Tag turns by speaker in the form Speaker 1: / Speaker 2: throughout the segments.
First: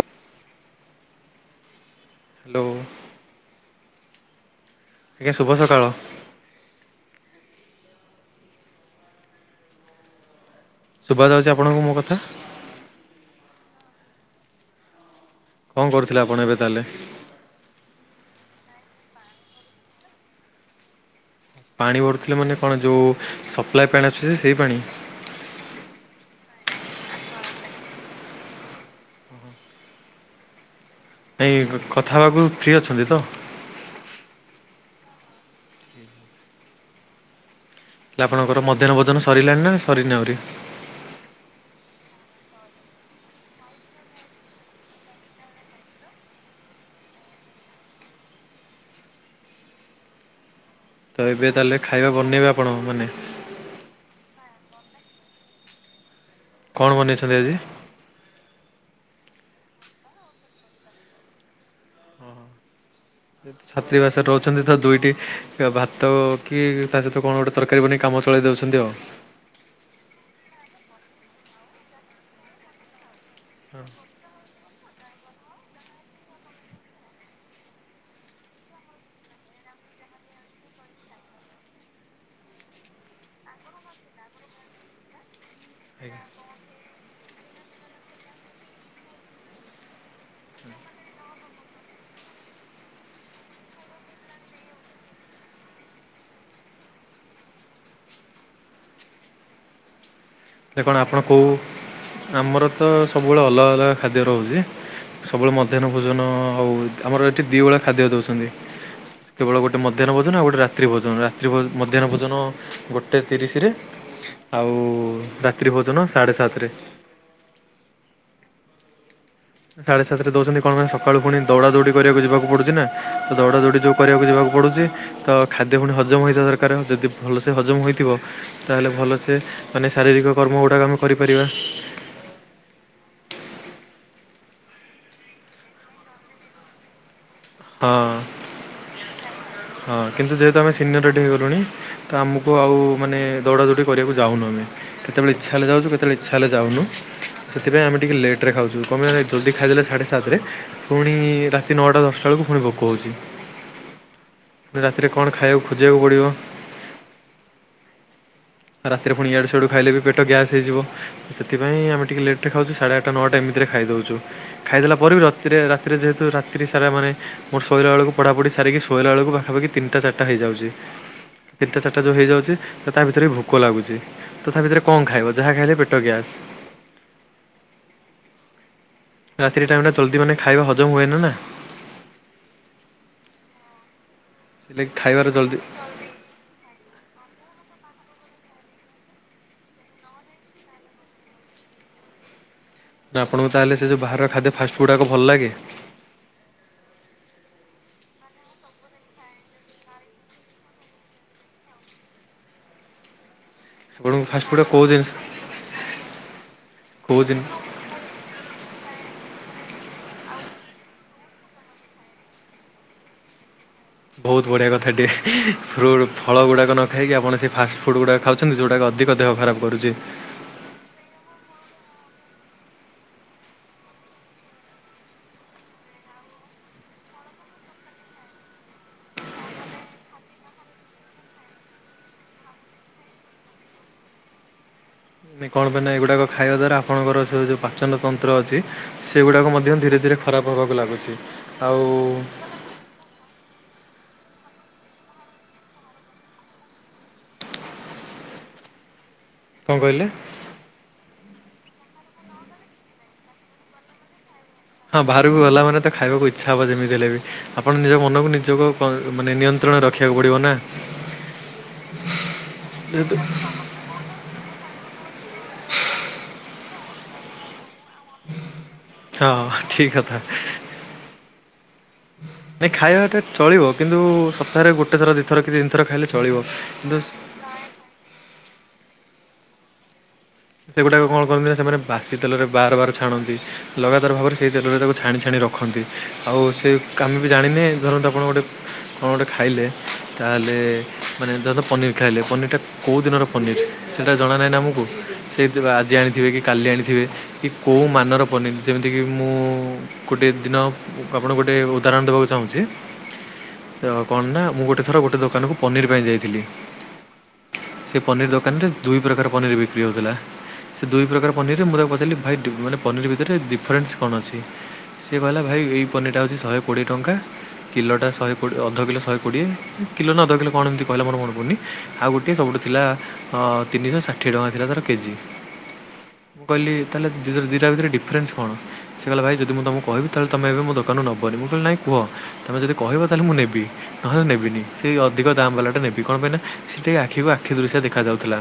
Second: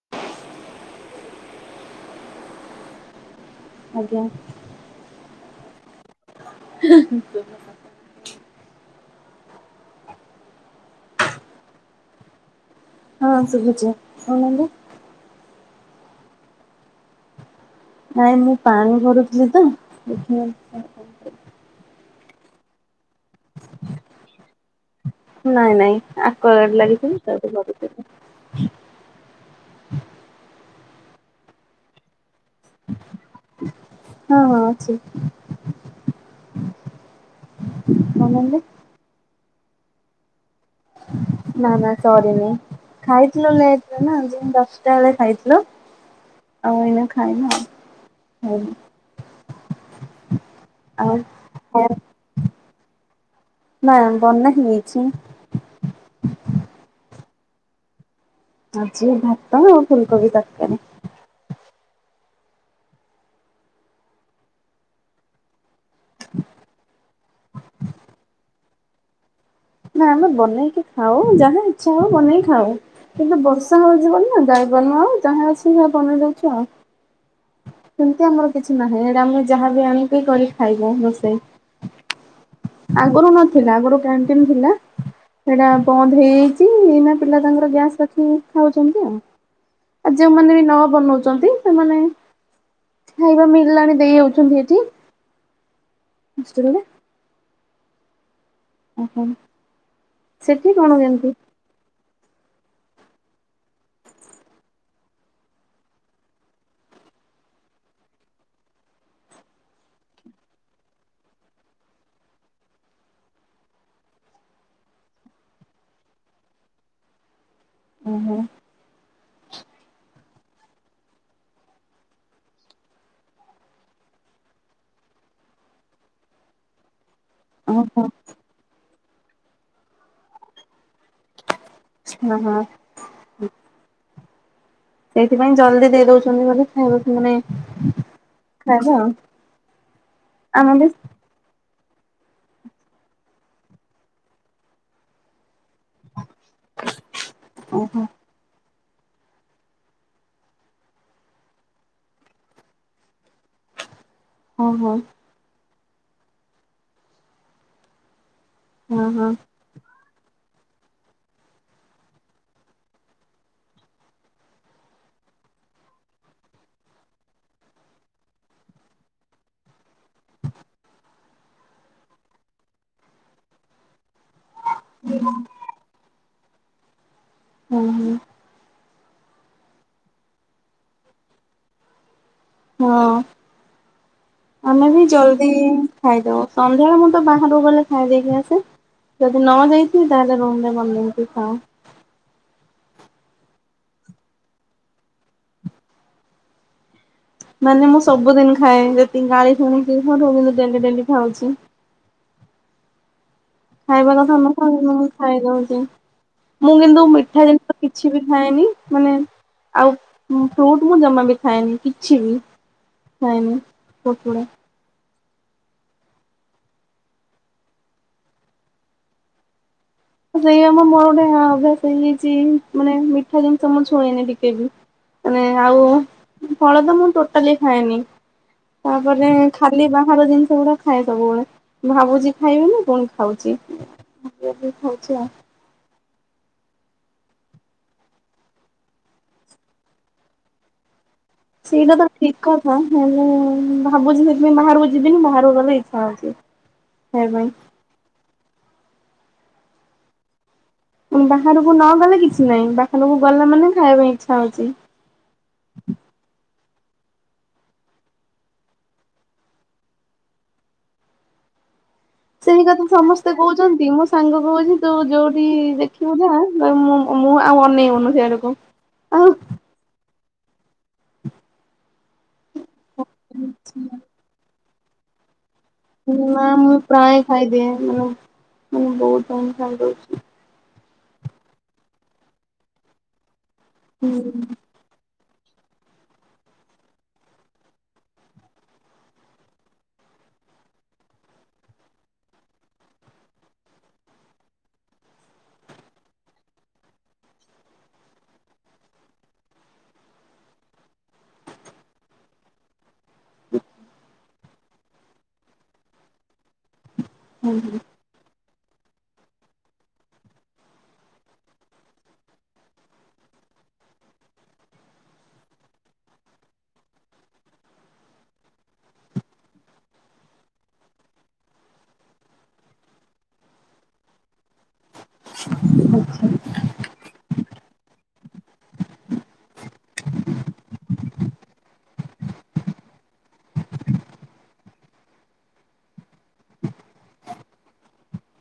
Speaker 1: ଅ ହାଲୋ।
Speaker 2: ଆଜ୍ଞା।
Speaker 1: ଜ୍ଞା ଶୁଭ ସକାଳ।
Speaker 2: ହିଁ ହିଁ ହିଁ।
Speaker 1: ଶୁବା ଯାଉଚି ଆପଣଙ୍କୁ ମୋ କଥା?
Speaker 2: ହଁ ଶୁଭୁଚି କରୁନାହାନ୍ତି।
Speaker 1: କଁ କରୁଥିଲେ ଆପଣ ଏବେ ତାଲେ?
Speaker 2: ନାଇ ମୁଁ ପାଣି ଭରୁଥିଲି ତ।
Speaker 1: ପାଣି ଭରୁୁଥିଲେ ମାନେ କଣ ଯୋଉ ସପ୍ଲାଏ ପାଣି ଆସୁଚି ସେଇ ପାଣି।
Speaker 2: ନାଇଁ ନାଇଁ ଆକ୍ୱାଗାର୍ଡ ଲାଗିଚି ନା ତା ଦେହରୁ ଭରିଦଉ ଥିଲି।
Speaker 1: ଏଇଁ କଥା ହବାକୁ ଫ୍ରି ଅଛନ୍ତି ତ?
Speaker 2: ଶୁବ୍
Speaker 1: ହେଲେ ଆପଣଙ୍କର ମଧ୍ୟାହ୍ନ ଭୋଜନ ସରିଲାଣି ନା ସରିନି ଆହୁରି।
Speaker 2: ନା ନା ସରିନି। ଖାଇଥିଲୁ ଲେଟ୍ ରେ ନା ଦିନ ଦଶଟା ବେଳେ ଖାଇଥିଲୁ। ଆଉ ଏଇନା ଖାଇ ନା ହ
Speaker 1: ତ ଏବେ ତାହେଲେ ଖାଇବା ବନେଇବେ ଆପଣ ମାନେ
Speaker 2: ଆଉ ହେଇଛି।
Speaker 1: କଣ ବନେଇଚନ୍ତି ଆଜି?
Speaker 2: ଆଜିି ଭାତ ଆଉ ଫୁଲକୋବି ତରକାରୀ।
Speaker 1: ଓହୋ ଯ ଛାତ୍ରୀ ବାସରେ ରହୁଚନ୍ତି ତ ଦୁଇଟି ଭାତ କି ତା ସହିତ କଣ ଗୋଟେ ତରକାରୀ ବନେଇକି କାମ ଚଳେଇ ଦଉଚନ୍ତି ଆଉ।
Speaker 2: ନା ଆମେ ବନେଇକି ଖାଉ ଯାହା ଇଚଛା ହଉ ବନେଇ ଖାଉ। କିନ୍ତୁ ବର୍ଷା ହଉଚି ବୋଲି ନା ଯାଇପାରୁନୁ ଆଉ ଯାହାଁ ଅଛି ସେ ବନେଇ ଦଉଛୁ ଆଉ। ସେମତି ଆମର କିଛି ନାହିଁ ଏଟା ଆମେ ଯାହାବି ଆଣିକି କରିକି ଖାଇବୁ ରୋଷେଇ।
Speaker 1: [inaudible]
Speaker 2: ଆଗରୁ ନଥିଲା ଆଗରୁ କ୍ୟାଣ୍ଟିନ ଥିଲା। ସେଇଟା ବନ୍ଦ ହେଇଯାଇଚି ଏଇନା ପିଲା ତାଙ୍କର ଗ୍ୟାସ୍ ରଖି ଖାଉଚନ୍ତି ଆଉ। ଆଉ ଯୋଉମାନେ ବି ନ ବନଉଚନ୍ତି ସେମାନେ ହୋଇବା ମଳିଲାଣି ଦେଇ ଯାଉଚନ୍ତି ଏଠି। ହଷ୍ଟେଲ ରେ ଅ ହୋ।
Speaker 1: ଯେ କଣ ଆପଣ କହୁ ଆମର ତ ସବୁବେଳେ ଅଲଗା ଅଲଗା ଖାଦ୍ୟ ରହୁଚି। ସବୁବେଳେ ମଧ୍ୟାହ୍ନ ଭୋଜନ ଆଉ ଆମର ଏଠି ଦୁଇ ଭଳିଆ ଖାଦ୍ୟ ଦଉଚନ୍ତି। କେବଳ ଗୋଟେ ମଧ୍ୟାହ୍ନ ଭୋଜନ ଆଉ ଗୋଟେ ରାତ୍ରି ଭୋଜନ ରାତ୍ରି ମଧ୍ୟାହ୍ନ ଭୋଜନ ଗୋଟେ ତିରିଶରେ। ଆଉ ରାତ୍ରି ଭୋଜନ ସାଢ଼େ ସାତରେ।
Speaker 2: ଓ ହୋ।
Speaker 1: ସାଢେ ସାତ ରେ ଦଉଚନ୍ତି କଣ ମାନ ସକାଳୁ ପୁଣି ଦୌଡା ଦୌଡି କରିବାକୁ ଯିବାକୁ ପଡୁଚି ନା ତ ଦୌଡା ଦୌଡି ଯୋଉ କରିବାକୁ ଯିବାକୁ ପଡୁଚି ତ ଖାଦ୍ୟ ପୁଣି ହଜମ ହୋଇଥିବା ଦରକାର ଯଦି ଭଲ ସେ ହଜମ
Speaker 2: ଓହୋ
Speaker 1: ହୋଇଥିବ ତାହାନେ ଭଲ ସେ ମାନେ ଶାରୀରିକ କର୍ମ ଗୁଡ଼ାକ ଆମେ କରିପାରିବା।
Speaker 2: ହଁ ହ। ସେଇଥିପାଇଁ ଜଲଦି ଦେଇ ଦଉଛନ୍ତି ବୋଲି ଖାଇବାକୁ ମାନେ
Speaker 1: ହଁ ହଁ କିନ୍ତୁ ଯେହେତୁ ଆମେ ସିନିୟର ଏଠି ହେଇଗଲୁଣି ତ ଆମକୁ ଆଉ ମାନେ ଦୌଡ଼ା ଦୌଡ଼ି କରିବାକୁ ଯାଉନୁ ଆମେ କେତେବେଳେ ଇଚଛା ହେଲେ ଯାଉଚୁ କେତେବେଳେ ହେଲେ ଯାଉନୁ ସେଥିପାଇଁ ଆମେ
Speaker 2: ଓହୋ
Speaker 1: ଟିକେ ଲେଟ୍ ରେ ଖାଉଚୂ। କମ୍ ପାଇଁ ନା ଜଲଦି ଖାଇଦେଲେ ସାଢ଼େ ସାତରେ ପୁଣି ରାତି ନଅଟା ଦଶଟା ଳକୁ ପୁଣି ଭୋକ ହଉଚି
Speaker 2: ଓହୋ
Speaker 1: ରାତିରେ କଣ ଖାଇବାକୁ ଖୋଜିବାକୁ ପଡ଼ିବ।
Speaker 2: ହଁ
Speaker 1: ରାତିରେ ପୁଣି
Speaker 2: ହଁ
Speaker 1: ଆଡ଼ୁ ସିଆଡ଼ୁ ଖାଇଲେ ବି ପେଟ ଗ୍ୟାସ୍ ହେଇଯିବ। ସେଥିପାଇଁ ଆମେ ଟିକେ ଲେଟରେ ଖାଉଚୁ ସାଢେ ଆଠଟା ନଅଟା ଏମିତିରେ ଖାଇଦଉଚୁ ଖାଇଦେଲା ପରେ ବି ରାତିରେ ଯେହେତୁ ରାତି ସାରା ମାନେ ମୋର ଶୋଇଲା ବେକୁ ପଢା ପଢି ସାରିକି ଶୋଇଲା ବେଳକୁ ପାଖାପଖି ତିନିଟ ଚାରିଟା ହେଇଯାଉଚି। ତିନଟା ଚାରିଟା ଯଉ ହେଇଯାଉଚି ତା ଭିତରେ ଭୋ କ ଲାଗୁଚି ତଥା ଭିତରେ କଣ ଖାଇବ ଯାହା ଖାଇଲେ ପେଟ ଗ୍ୟାସ।
Speaker 2: ହୁଁ ହୁଁ।
Speaker 1: ରାତିରେ ଟାଇମ ଟା ଜଲଦି ମାନେ ଖାଇବା ହଜମ ହୁଏ ନା ନା?
Speaker 2: ହଁ।
Speaker 1: ସେଥିଲାଗି
Speaker 2: ଆମେ ବି
Speaker 1: ଖାଇବାର
Speaker 2: ଜଲଦି
Speaker 1: ଜଲ୍ଦି
Speaker 2: ଖାଇଦବ ସନ୍ଧ୍ୟାବେଳେ ମୁଁ ତ ବାହାରକୁ ଗଲେ ଖାଈ ଦେଇ କି ଆସ ଯଦି ନ ଯାଇଥିଲ ତାହଲେ ରୁମରେ ବନେଇକି ଖାଉ।
Speaker 1: ନା ଆପଣଙ୍କୁ ତାହେଲେ ସେ ଯେଉଁ ବାହାରର ଖାଦ୍ୟ ଫାଷ୍ଟଫୁଡ଼ ଗୁଡ଼ାକ ଭଲ ଲାଗେ?
Speaker 2: ମାନେ ମୁଁ ସବୁଦିନ ଖାଏ ଯତିି ଗାଳି ଶୁଣିକିୁ ଡେଲି ଡେଲି ଖାଉଚି। ଖାଇବା
Speaker 1: ଆପଣଙ୍କୁ
Speaker 2: କଥା
Speaker 1: ଫାଷ୍ଟଫୁଡ଼୍ କୋଉ
Speaker 2: ନୁହ,
Speaker 1: ଜିନିଷ
Speaker 2: ଖାଇଲଦଉଛି। ମୁଁ କିନ୍ତୁ
Speaker 1: କୋଉ ଜିନି
Speaker 2: ମିଠା ଜିନିଷ କିଛି ବି ଖାଏନି। ମାନେ ଆଉ ଫ୍ରୁଟ ମୁଁ ଜମା ବି ଖାଏନି କିଛି ବି ଖାଏନି। ଫ୍ରୁଟ ଗୁଡା।
Speaker 1: ବହୁତ ବଢ଼ିଆ କଥା ଟେ ଫ୍ରୁଟ୍ ଫଳ ଗୁଡ଼ାକ ନ ଖାଇକି ଆପଣ ସେଇ ଫାଷ୍ଟଫୁଡ଼୍ ଗୁଡ଼ାକ ଖାଉଚନ୍ତି ଯେଉଟାକ ଅଧିକ ଦେହ ଖରାପ କରୁଚି।
Speaker 2: ସେଇଆ ମ ମୋର ଗୋଟେ ଅଭ୍ୟାସ ହେଇଯାଇଚି, ମାନେ ମିଠା ଜିନିଷ ମୁଁ ଛୁଇଁନି ଟିକେ ବି। ମାନେ ଆଉ ଫଳ ତ ମୁଁ ଟୋଟାଲି ଖାଏନି। ତାପରେ ଖାଲି ବାହାର ଜିନିଷ ଗୁଡା ଖାଏ ସବୁବେଳେ ଭାବୁଚି ଖାଇବିନି ପୁଣି ଖାଉଚି। [unintelligible]
Speaker 1: କଣ ପାଇଁ ନା ଏଗୁଡ଼ାକ ଖାଇବା ଦ୍ୱାରା ଆପଣଙ୍କର ସେ ଯଉଁ ପାଚନ ତନ୍ତ୍ର ଅଛି ସେଗୁଡ଼ାକ ମଧ୍ୟ ଧୀରେ ଧୀରେ ଖରାପ ହେବାକୁ ଲାଗୁଚି।
Speaker 2: ସେଇଟା ତ ଠିକ କଥା, ହେଲେ ଭାବୁଚି ସେଥିପାଇଁ ବାହାରକୁ ଯିବିନି ବାହାରକୁ ଗଲେ ଇଚ୍ଛା ହଉଚି ସେଇ ପାଇଁ।
Speaker 1: କଣ କହିଲେ?
Speaker 2: ବାହାରକୁ ନ ଗଲେ କିଛି ନାହିଁ ବାହାରକୁ ଗଲା ମାନେ ଖାଇବା ପାଇଁ ଇ
Speaker 1: ହଁ ବାହାରକୁ ଗଲା ମାନେ ତ ଖାଇବାକୁ ଇଛା ପଣ ଯେମିତି ହେଲେ ବି ଆପଣ ନିଜ ମନକୁ ନିଜକୁ କ ମାନେ ନିୟନ୍ତ୍ରଣରେ ରଖିବାକୁ ପଡ଼ିବ ନା। [inaudible]
Speaker 2: ସେଇ କଥା
Speaker 1: ଯେହେତୁ
Speaker 2: ସମସ୍ତେ କହୁଚନ୍ତି ମୋ ସାଙ୍ଗ କହୁଚି ତୁ ଯୋଉଠି ଦେଖିବୁ ତା ମୁଁ ମୁଁ ଆଉ ଅନେଇ ବୁନୁ ସିଆଡକୁ ଆଉ।
Speaker 1: ହଁ ଠିକ୍ ନା ଖାଇବାଟା ଚଳିବ କିନ୍ତୁ ସପ୍ତାହରେ ଗୋଟେ ଥର ଦିଇଥର କି ତିନ
Speaker 2: ନା ମୁଁ ପ୍ରାୟ ଖାଇଦିଏ ମ ମାନେ ବହୁତ [unintelligible] ଦଉଚି।
Speaker 1: ସେଗୁଡ଼ାକ କଣ କରନ୍ତି ନା ସେମାନେ ବାସି ତେଲରେ ବାର ବାର ଛାଣନ୍ତି ଲଗାତାର ଭାବରେ ସେଇ ତେଲରେ ତାକୁ ଛାଣି ଛାଣି ରଖ ରଖନ୍ତି ଆଉ ସେ କା ଆମେ ବି ଜାଣିନେ ଧରନ୍ତୁ ଆପଣ ଗୋଟେ କଣ ଗୋଟେ ଖାଇଲେ ତାହେଲେ ମାନେ ଯେତ ପନିର୍ ଖାଇଲେ ପନିରଟା କଉଁ ଦିନର ପନିର୍ ସେଇଟା ଜଣା ନାହିଁ ନା ଆମକୁ ସେ କେବେ ଆଜି ଆଣିଥିବେ କି କାଲି ଆଣିଥିବେ କି କେଉଁ ମାନର ପନିର ଯେମିତିକି ମୁଁ ଗୋଟେ ସେ ଦିନ ଆପଣଙ୍କୁ ଗୋଟଏ ଉଦାହରଣ ଦବାକୁ ଚାହୁଁଚି। ନା କଣ ନା ମୁଁ ଗୋଟେ ଥର ଗୋଟେ ଦୋକାନକୁ ପନିର ପାଇଁ ଯାଇଥିଲି। ସେ ପନିର ଦୋକାନରେ ଦୁଇ ପ୍ରକାର ପନିର ବିକ୍ରି ହଉଥିଲା। ସେ ଦୁଇ ପ୍ରକାର ପନିରରେ ମୁଁ ତାକୁ ପଚାରିଲି ଭାଇ ମାନେ ପନିର ଭିତରେ ଡିଫରେନ୍ସ କଣ ଅଛି? ସିଏ କହିଲା ଭାଇ ଏଇ ପନିରଟା ହେଉଚି ଶହେ କୋଡ଼ିଏ ଟଙ୍କା କିଲୋଟା ଶହେ ଅଧ କିଲୋ ଶହେ କୋଡ଼ିଏ। କିଲୋ ନା ଅଧ କିଲୋ କଣ ଏମିତି କହିଲା ମୋର ମନେ ପଡ଼ୁନି ଆଉ ଗୋଟିଏ ସବୁଠୁ ଥିଲା ତିନିଶହ ଷାଠିଏ ଟଙ୍କାଥିଲା ତା ତାର କେଜି। ମୁଁ କହିଲି ତାହେଲେ ଦିଟ ଦିଟା ଭିତରେ ଡିଫରେନ୍ସ କଣ, ସେ କହିଲ ଭାଇ ଯଦି ମୁଁ ତମକୁ କିବି ତାହେଲେ ତମେ ଏବେ ମୋ ଦୋକାନରୁ ନବନି ମୁଁ କହିଲି ନାଇ କୁହ ତମେ ଯଦି କହିଁ ତାହେଲେ ମୁଁ ନେବି ନହେଲେ ମୁଁ ନେବିନି। ସେ ଅଧିକ ଦା ବାଲା ଟା ନେବି କଣ ପାଇଁ ନା ସେ ଟିକେ ଆଖିକୁ ଆଖି ଦୃଶ ଦେଖି ଯାଉଥିଲା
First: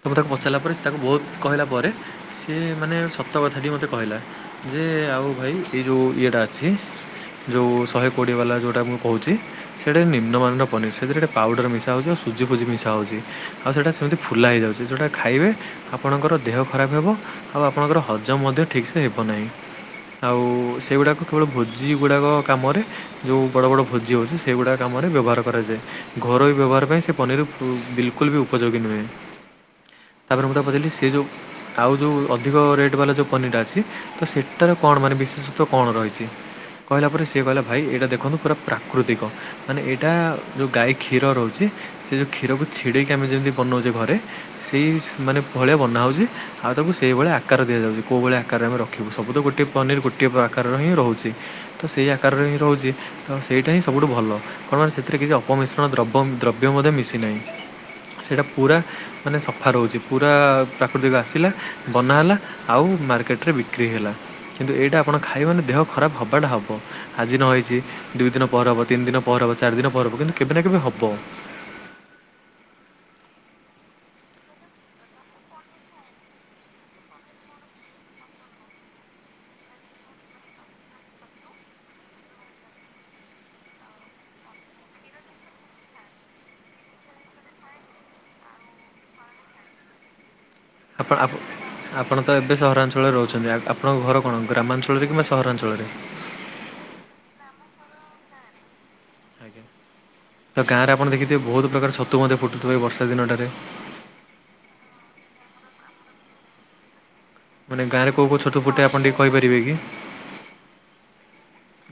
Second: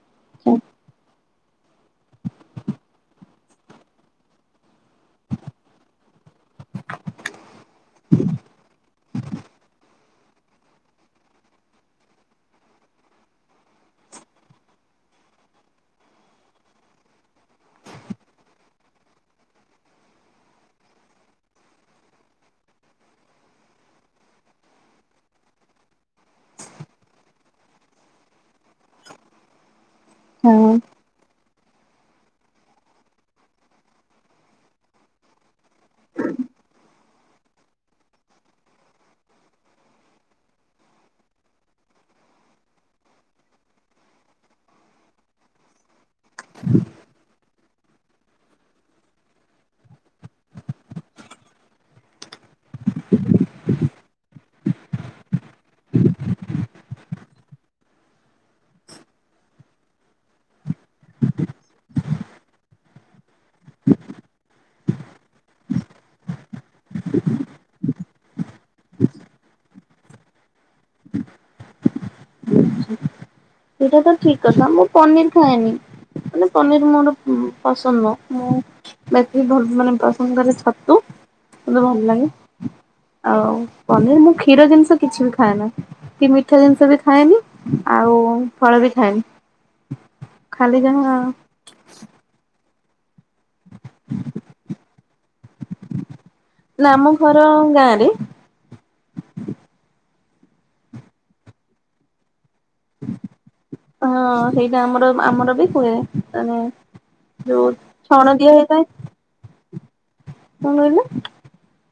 Speaker 1: ତ ମୁ ତାକୁ ପଚାରିଲି ତା ପରେ ସେ ତାକୁ ବହୁତ କହିଲା ପରେ ସିଏ ମାନେ ସତ କଥାଟି ମୋତେ କହିଲା ଯେ ଆଉ ଭାଇ ଏଇ ଯୋଉ ଇଏଟା ଅଛି ଯେଉଁ ଶେ କୋଡିଏ ବାଲା ଯଉଁଟା ମୁ କହୁଚି ସେଇଟା ନିମ୍ନମାନର ପନିର୍ ସେଥିରେ ଗୋଟେ ପାଉଡ଼ର ମିଶା ହଉଚି ଆଉ ସୁଜି ଫୁଜି ମିଶା ହଉଚି ଆଉ ସେଇଟା ସେମତି ଫୁଲା ହେଇ ଥାଉଛି ଯଉଁଟା ଖାଇବେ ଆପଣଙ୍କର ଦେହ ଖରାପ ହେବ ଆଉ ଆପଣଙ୍କର ହଜମ ମଧ୍ୟ ଠିକ୍ସ ହେବ ନାହିଁ। ଆଉ ସେଗୁଡ଼ାକ କେବଳ ଭୋଜି ଗୁଡ଼ାକ କାମରେ ଯଉ ବଡ଼ ବଡ଼ ଭୋଜି ହଉଛି ସେଗୁଡ଼ାକ କାମ ମରେ ବ୍ୟବହାର କରାଯାଏ ଘରୋଇ ବ୍ୟବହାର ପାଇଁ ସେ ପନିର ବିଲକୁଲ ବି ଉପଯୋଗୀ ନୁହେଁ। ତାପରେ ମୁଁଟା
Speaker 2: ହଁ
Speaker 1: ପଚାରିଲି ସେ ଯଉ ଆଉ ଯେଉଁ ଅଧିକ ରେଟ୍ ବାଲା ଯଉଁ ପନିରଟା ଅଛି ତ ସେଇଟାର କଣ ମାନେ ବିଶେଷତ୍ୱ କଣ ରହିଚି? କହିଲା ପରେ ସିଏ କହିଲା ଭାଇ ଏଇଟା ଦେଖନ୍ତୁ ପୁରା ପ୍ରାକୃତିକ ମାନେ ଏଇଟା ଯୋଉ ଗାଈ କ୍ଷୀର ରହୁଚି ସେ ଯଉ କ୍ଷୀରକୁ ଛିଡେଇକି ଆମେ ଯେମିତି ବନାଉଚେ ଘରେ ସେଇ ମାନେ ଭଳିଆ ବନା ହଉଚି ଆଉ ତାକୁ ସେହିଭଳିଆ ଆ ଆକାର ଦିଆଯାଉଚି କଉଁ ଭଳିଆ ଆକାରରେ ଆମେ ରଖିବୁ ସବୁ ତ ଗୋଟିଏ ପନିର ଗୋଟିଏ ଆକାରର ହିଁ ରହୁଚି ତ ସେଇ ଆକାରରେ ରହୁଚି ତ ସେଇଟା ହିଁ ସବୁଠୁ ଭଲ କଣ ପାଇଁ ସେଥିରେ କିଛି ଅପମିଶ୍ରଣ ଦ୍ରବ୍ୟ ଦ୍ରବ୍ୟ ମଧ୍ୟ ମିଶିନାହିଁ। ସେଇଟା ପୁରା ମାନେ ସଫା ରହୁଚି। ପୁରା ପ୍ରାକୃତିକ ଆସିଲା ବନା ହେଲା ଆଉ ମାର୍କେଟରେ ବିକ୍ରି ହେଲା। କିନ୍ତୁ ଏଇଟା ଆପଣ ଖାଇ ମାନେ ଦେହ ଖରାପ ହେବାଟା ହେବ ଆଜି ନ ହେଇଚି ଦୁଇ ଦିନ ପରେ ହେବ ତିନିି ଦିନ ପରେ ହେବ ଚାରି ଦିନ ପରେ ହେବ କିନ୍ତୁ କେବେ ନା କେବେ ହବ।
Speaker 2: ସେଇଟା ତ ଠିକ କଥା ମୁଁ ପନିର ଖାଏନି ମାନେ ପନିର ମୋର ପସନ୍ଦ ନୁହ। ମୁଁ ବାକି ବ ମାନେ ପସନ୍ଦ କରେ ଛତୁ। ମୋତେ ଭଲ ଲାଗେ ଆଉ ପନିର ମୁଁ କ୍ଷୀର ଜିନିଷ କିଛି ବି ଖାଏ ନା। କି ମିଠା ଜିନିଷ ବି ଖାଏନି ଆଉ ଫଳ ବି ଖାଏନି। ଖାଲି
Speaker 1: ଆ
Speaker 2: ଯାହା
Speaker 1: ଆପ ଆପଣ ତ ଏବେ ସହରାଞ୍ଚଳରେ ରହୁଚନ୍ତି ଆପଣଙ୍କ ଘର କଣ ଗ୍ରାମାଞ୍ଚଳ ରେ କିମ୍ବା ସ ସହରାଞ୍ଚଳରେ?
Speaker 2: ନା ଆମ ଘର ଗାଁରେ।
Speaker 1: ଆଜ୍ଞା ତ ଗାଁରେ ଆପଣ ଦେଖିଥିବେ ବହୁତ ପ୍ରକାର ଛତୁ ମଧ୍ୟ ଫୁଟୁଥିବ ଏଇ ବର୍ଷା ଦିନଟାରେ
Speaker 2: ହଁ ସେଇଟା ଆମର ଆମର ବି କୁହେ ମାନେ ଯୋଉ
Speaker 1: ମାନେ ଗାଁରେ କୋଉ
Speaker 2: ଛଣ
Speaker 1: କୋଉ
Speaker 2: ଦିଆ
Speaker 1: ଛତୁ
Speaker 2: ହେଇଥାଏ
Speaker 1: ଫୁଟେ ଆପଣ ଟିକେ କହିପାରିବେ କି?
Speaker 2: କଣ କହିଲେ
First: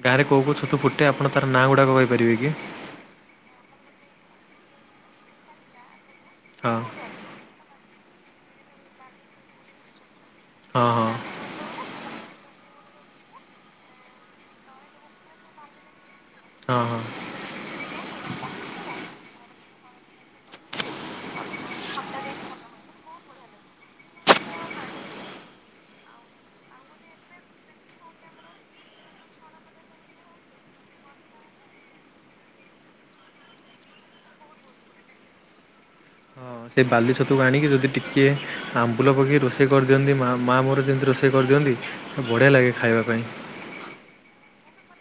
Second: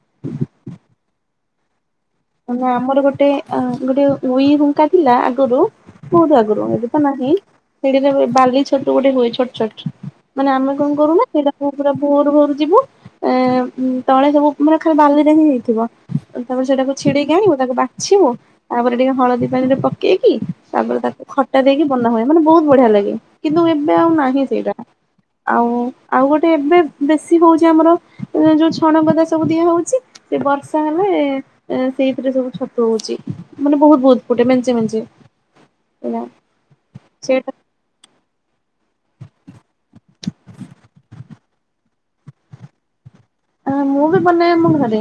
Speaker 1: ଗାଁରେ କହୁ କହୁ ଛତୁ ଫୁଟେ ଆପଣ ତାର ନାଁ ଗୁଡାକ କହି
Speaker 2: ମାନେ ଆମର ଗୋଟେ ଆ ଗୋଟେ ଉଇ ହୁଙ୍କା ଥିଲା ଆଗରୁ। ବହୁତ୍ ଆଗରୁ
Speaker 1: ହଁ
Speaker 2: ଏବେ ତ ନାହିଁ ସେଠିରେ ବାଲି ଛତୁ ଗୋଟେ ହୁଏ ଛୋଟ ଛୋଟ। ମାନେ ଆମେ
Speaker 1: ହଁ
Speaker 2: କଣ
Speaker 1: ହଁ।
Speaker 2: କରୁନା ସେଇଟା ପୁରା ଭୋରୁ ଭୋରୁ ଯିବୁ ଅଁ ତଳେ ସବୁ ମାନେ ଖାଲି ବାଲିରେ ହିଁ ହେଇଥିବ ତାପରେ
Speaker 1: ହଁ
Speaker 2: ସେଟାକୁ
Speaker 1: ହଁ
Speaker 2: ଛିଡେଇକି ଆଣିବୁ ତାକୁ ବାଛିବୁ ତାପରେ ଟିକେ ହଳଦୀ ପାଣିରେ ପକେଇ କି ତାପରେ ତାକୁ ଖଟା ଦେଇକି ବନା ହୁଏ, ମାନେ ବହୁତ ବଢିଆ ଲାଗେ। କିନ୍ତୁ ଏବେ ଆଉ ନାହିଁ ସେଇଟା। ଆଉ ଆଉ ଗୋଟେ ଏବେ ବେଶୀ ହଉଚି ଆମର ଯୋଉ ଛଣପଦା ସବୁ ଦିଆ ହଉଚି। ସେ ବର୍ଷା ହେଲେ ସେଇଥିରେ ସବୁ ଛତୁ ହଉଚି ମାନେ ବହୁତ ବହୁତ ଫୁଟେ ମେଞ୍ଚେ ମେଞ୍ଚେ।
Speaker 1: ହଁ ସେ ବାଲି ଛତୁକୁ
Speaker 2: ସେଇଟା
Speaker 1: ଆଣିକି ଯଦି ଟିକେ ଆମ୍ବୁଲ ପକେଇି ରୋଷେଇ କରିଦିଅନ୍ତି ମା ମାଆ ମୋର ଯେମିତି ରୋଷେଇ କରିଦିଅନ୍ତି ବଢ଼ିଆ ଲାଗେ ଖାଇବା ପାଇଁ।
Speaker 2: ଆ ମୁଁ ବି ବନାଏ ମୋ ଘରେ,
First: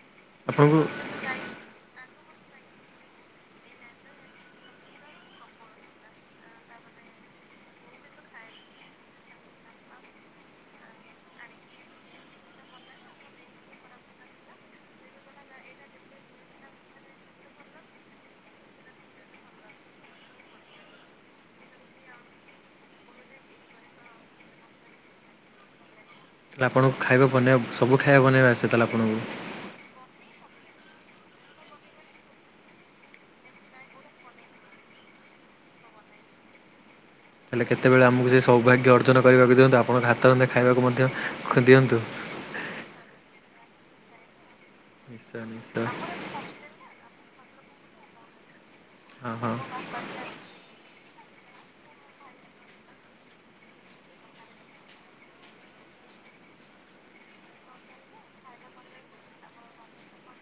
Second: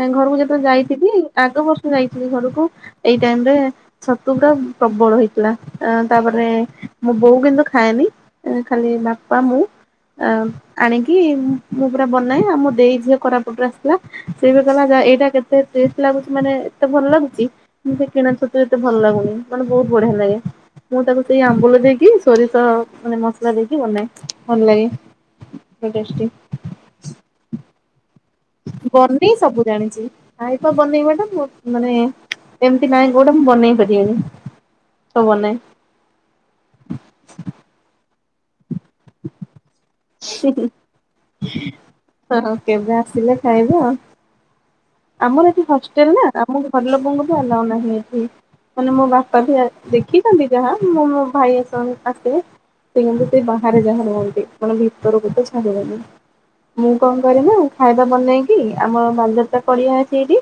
Speaker 2: ଏ ଘରକୁ ଯେତେବେଳେ
Speaker 1: ଆପଣଙ୍କୁ
Speaker 2: ଯାଇଥିଲି ଆଗ ବର୍ଷ ଯାଇ ଘରକୁ ଏଇ ଟାଇମ ରେ ଛତୁ ପୁରା ପ୍ରବଳ ହେଇଥିଲା ତାପରେ ବୋଉ କିନ୍ତୁ ଖାଏନି ଖାଲି ବାପା ମୁଁ। ଆ ଆଣିକି ମୁଁ ପୁରା ବନାଏ ଆଉ ମ ଦେଇ ଝିଅ କୋରାପୁଟରୁ ଆସିଥିଲା ସେ ବି କହିଲା ଆ ଏଇଟା କେତେ ଟେଷ୍ଟ ଲାଗୁଚି ମାନେ ଏତେ ଭଲ ଲାଗୁଚି। ସେମତି କିଣା ଛତୁ ଏତେ ଭଲ ଲାଗୁନି ମାନେ ବହୁତ ବଢିଆ ଲାଗେ। ମୁଁ ତାକୁ ସେଇ ଆମ୍ବୁଲ ଦେଇକି ସୋରିଷ ମାନେ ମସଲା ଦେଇକି ବନାଏ ଭଲ ଲାଗେ। ଟେଷ୍ଟି।
Speaker 1: ତାହେଲେ ଆପଣଙ୍କୁ ଖାଇବା ବନେଇବାକୁ ସବୁ ଖାଇବା ବନେଇବା ଆସେ ତାହେଲେ ଆପଣଙ୍କୁ
Speaker 2: ବନେଇ ସବୁ ଜାଣିଚି। ଖାଇବା ବନେଇବା ଟା ମୁ ମାନେ ଏମିତି ନାହିଁ କୋଉଟା ମୁଁ ବନେଇ ପାରିବିନି। ସବୁ ବନାଏ।
Speaker 1: [inaudible] କେତେବେଳେ ଆମକୁ ସେ ସୌଭାଗ୍ୟ ଅର୍ଜନ କରିବାକୁ ଦିଅନ୍ତୂ ଆପ
Speaker 2: ହଁ ହଁ କେବେ ଆସିଲେ ଖାଇବ।
Speaker 1: ନିଶ୍ଚୟ
Speaker 2: ଆମର ଏଠି
Speaker 1: ନିଶ୍ଚୟ
Speaker 2: ହଷ୍ଟେଲ ନା ଆମ ଘର ଲୋକଙ୍କୁ ବି ଆଲାଉ ନାହିଁ ଏଠି। ମାନେ ମୋ
Speaker 1: ହଁ
Speaker 2: ବାପା ବି
Speaker 1: ହଁ
Speaker 2: ଆ ଦେଖିଚନ୍ତି ଯାହା ମୁଁ ମୋ ଭାଇ ଆସ ଆସିବେ। ସେ କିନ୍ତୁ ସେ ବାହାରେ ଯାହା ରୁହନ୍ତି ମାନେ ଭିତରକୁ ତ ଛାଡିବେନି। ମୁଁ କଣ କରେ ନା ଖାଇବା ବନେଇକି ଆମର ବା ପଡିଆ ଅଛି ସେଇଠି,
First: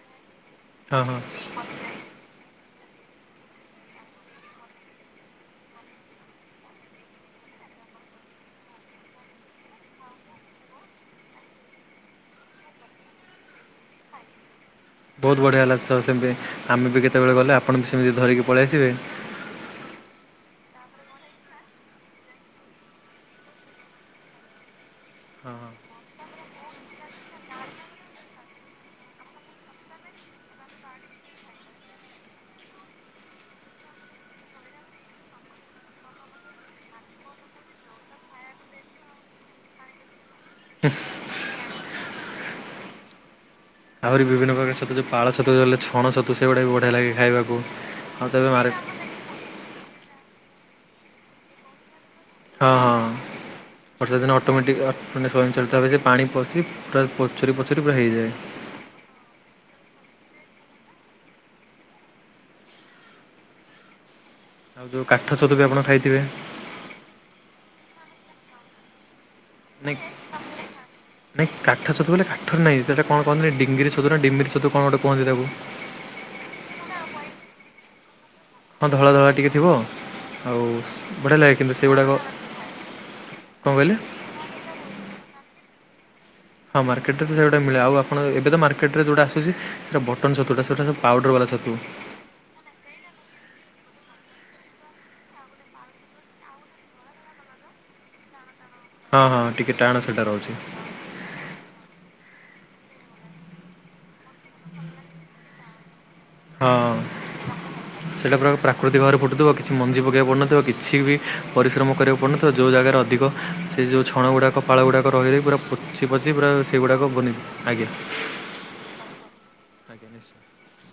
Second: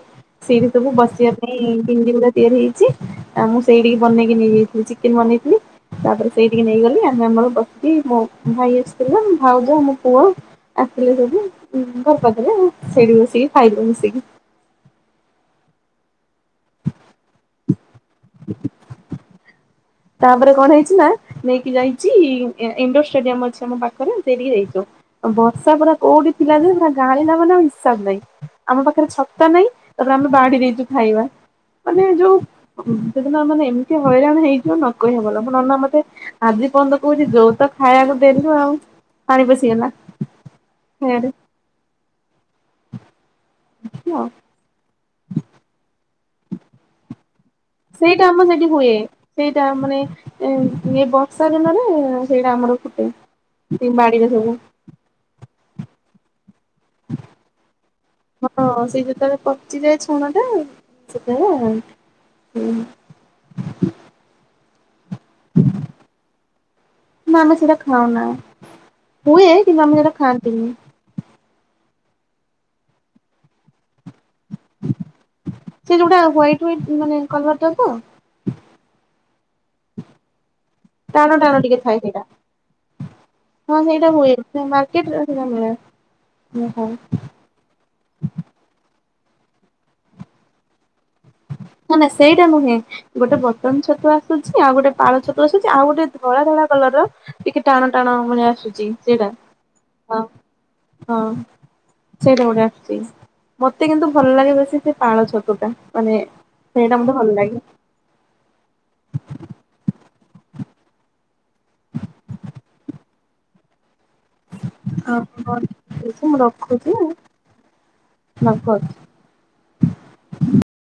Speaker 2: ସେଇଠି ସବୁ
Speaker 1: ହଁ ହଁ
Speaker 2: ବସିବା ପାଇଁ ବିଣ୍ଡି ଗୁଡା ତିଆରି ହେଇଚି। ଆ ମୁଁ ସେଇଠିକି ବନେଇକି ନେଇଯାଇଥିଲି ଚିକେନ ବନେଇଥିଲି। ତାପରେ ସେଇଠିକି ନେଇଗଲି ଆମେ ଆମର ବସିକି ମୋ ଭାଇ ଆସିଥିଲା ଭାଉଜ ମୋ ପୁଅ ଆ ସିଥିଲେ ସବୁ ଉ ଘର୍ ପାଖରେ ଆଉ ସେଇଠି ବସିକି ଖାଇଲୁ ମିସିକି।
Speaker 1: ବହୁତ ବଢିଆ ହେଲା ସହ ସେମତି ଆମେ ବି କେତେବେଳେ ଗଲେ ଆପଣ ବି ସେମତି ଧରିକି ପଳେଇ ଆସିବେ।
Speaker 2: ତାପରେ କଣ ହେଇଚି ନା ନେଇକି ଯାଇଚି ଇ-ଇଣ୍ଡୋର ଷ୍ଟାଡିୟମ ଅଛି ଆମ ପାଖରେ ସେଇଠିକି ଯାଇଚୁ।
Speaker 1: ହଁ ହଁ
Speaker 2: ବର୍ଷା ପରା କୋଉଠି ଥିଲା ଯେ ମ ଗାଳିଲା ମାନେ ଆଉ ହିସାବ ନାହିଁ ଆମ ପାଖରେ ଛତା ନାଇଁ। ତାପରେ ଆମେ ବାଢି ଦେଇଚୁ ଖାଇବା ମାନେ ଯୋଉ ସେଦିନ ମାନେ ଏମିତି ହଇରାଣ ହେଇ [unintelligible] ନ କହିଆ ଭଲ, ମୋ ନନା ମତେ ଆଜି ପର୍ଯ୍ୟନ୍ତ କହୁଛି ଯୋଉ ତ ଖାଇବାକୁ ଦେଲୁ ଆଉ। ପାଣି ପଶିଗଲା।
Speaker 1: ହୁଁ।
Speaker 2: ଖାଇବାରେ
Speaker 1: ଆହୁରି
Speaker 2: ଆଉ
Speaker 1: ବିଭିନ୍ନ ପ୍ରକାର ଛତୁ ଯୋଉ, ପାଳଛତୁ ଲେ ଛଣଛତୁ ସେଗୁଡା ବି ବଢିଆ ଲାଗେ ଖାଇବାକୁ। ଆଉ
Speaker 2: ସେଇଟା ଆମର
Speaker 1: ତେବେ
Speaker 2: ସେଠି
Speaker 1: ମାରେ
Speaker 2: ହୁଏ, ସେଇଟା ମାନେ ଏଇ ବର୍ଷା ଦିନରେ ସେଇଟା
Speaker 1: ହଁ-
Speaker 2: ଆମର ଫୁଟେ
Speaker 1: ହଁ ବର୍ଷା
Speaker 2: ବାଡିରେ
Speaker 1: ଦିନ
Speaker 2: ସବୁ
Speaker 1: ଅଟୋମେଟିକ ମାନେ ତାରେ ଭିତରେ ପାଣି ପଶି ପୁରା ପଚୁରି ପଚୁରୀ ପୁରା
Speaker 2: ହଁ ସେଇ
Speaker 1: ହେଇଯାଏ।
Speaker 2: ଯେତେବେଳେ ପଚିଯାଏ ଛଣ ଟା ସେତେବେଳେ ହୁଁ
Speaker 1: ଆଉ ଯୋଉ କାଠ ଛତୁ ବି ଆପଣ ଖାଇଥିବେ?
Speaker 2: ନା ଆମେ ସେଇଟା ଖାଉନା, ହୁଏ କିନ୍ତୁ
Speaker 1: ନାଇଁ
Speaker 2: ଆମେ ସେଟା ଖାଆନ୍ତିନି।
Speaker 1: ନାଇଁ କାଠ ଛତୁ କହିଲେ କାଠରେ ନାଇ, ସେଟା କଣ କହନ୍ତି ଡିଙ୍ଗିରି ଛତୁ ନା ଡିମିରି ଛତୁ କଣ ଗୋଟେ କୁହନ୍ତି ତାକୁ।
Speaker 2: ସେ ଯୋଉଟା ହ୍ଵାଇଟି ହ୍ଵାଇଟି ମାନେ କଲରଟା ତ?
Speaker 1: ହଁ ଧଳା ଧଳା ଟିକେ ଥିବ, ଆଉ
Speaker 2: ଟାଣ
Speaker 1: ବଢ଼ିଆ
Speaker 2: ଟାଣ
Speaker 1: ଲାଗେ
Speaker 2: ଟିକେ
Speaker 1: କିନ୍ତୁ
Speaker 2: ଥାଏ
Speaker 1: ସେଗୁଡ଼ାକ
Speaker 2: ସେଇଟା
Speaker 1: କଣ
Speaker 2: ହଁ
Speaker 1: କହିଲେ?
Speaker 2: ସେଇଟା ହୁଏ କିନ୍ତୁ ମାର୍କେଟରେ ସେଇଟା ମିଳେ।
Speaker 1: ହଁ
Speaker 2: ଓହୋ
Speaker 1: ମାର୍କେଟରେ ତ ସେଇଗୁଡା ମିଳେ। ଆଉ ଆପଣ ଏବେ ତ ମାର୍କଟରେ ଯୋଉଟା ଆସେ ଛି ସେଇଟା ବଟନ ଛତୁଟା ସେଇଟାର ପାଉଡର ବାଲା ଛ
Speaker 2: ନାଁ - ନାଁ ସେଇଟା ନୁହେଁ। ଗୋଟେ ବଟନ ଛ ଛତୁ ଆସୁଛି, ଆଉ ଗୋଟେ ପାଳ ଛତୁ ଆସୁଛି, ଆଉ ଗୋଟେ ଧଳା ଧଳା କଲର ଟିକେ ଟାଣ ଟାଣ ଭଳିଆ ଆସୁଛି। ସେ
Speaker 1: ହଁ
Speaker 2: ସେଟା
Speaker 1: ହଁ ଟିକେ ଟାଣ ସେଟା
Speaker 2: ହଁ-
Speaker 1: ରହୁଛି
Speaker 2: ହଁ ସେଇଟା ଗୋଟେ। ମତେ କିନ୍ତୁ ଭଲ ଲାଗେ ବେଶି ସେ ପାଳ ଛତୁଟା, ମାନେ
Speaker 1: ହଁ
Speaker 2: ସେଇଟା ମତେ ଭଲ ଲାଗେ।
Speaker 1: ସେଟା ପୁରା ପ୍ରାକୃତିକ ଘରେ ଫୁଟୁଥିବ କିଛି ମଞ୍ଜି କରିବାକୁ ପଡି ନଥିବ କିଛି ବି ପରିଶ୍ରମ କରିବାକୁ ପଡି ନଥିବ, ଯୋଉ ଜାଗାରେ ଅଧିକ ସେ ଯୋଉ ଛଣ ଗୁଡ଼ାକ ପାଳ ଗୁଡ଼ାକ
Speaker 2: ଆଉ
Speaker 1: ରହିିରହି
Speaker 2: କଣ
Speaker 1: ପୁରା
Speaker 2: ଠିକ
Speaker 1: ପଚି
Speaker 2: ଅଛି
Speaker 1: ପଚି
Speaker 2: ମୁଁ
Speaker 1: ପୁରା
Speaker 2: ରଖୁଛି
Speaker 1: ସେଗୁଡ଼ାକ ବନିଛି ଆଜ୍ଞା।
Speaker 2: [unintelligible]
Speaker 1: ଆଜ୍ଞା ନିଶ୍ଚୟ।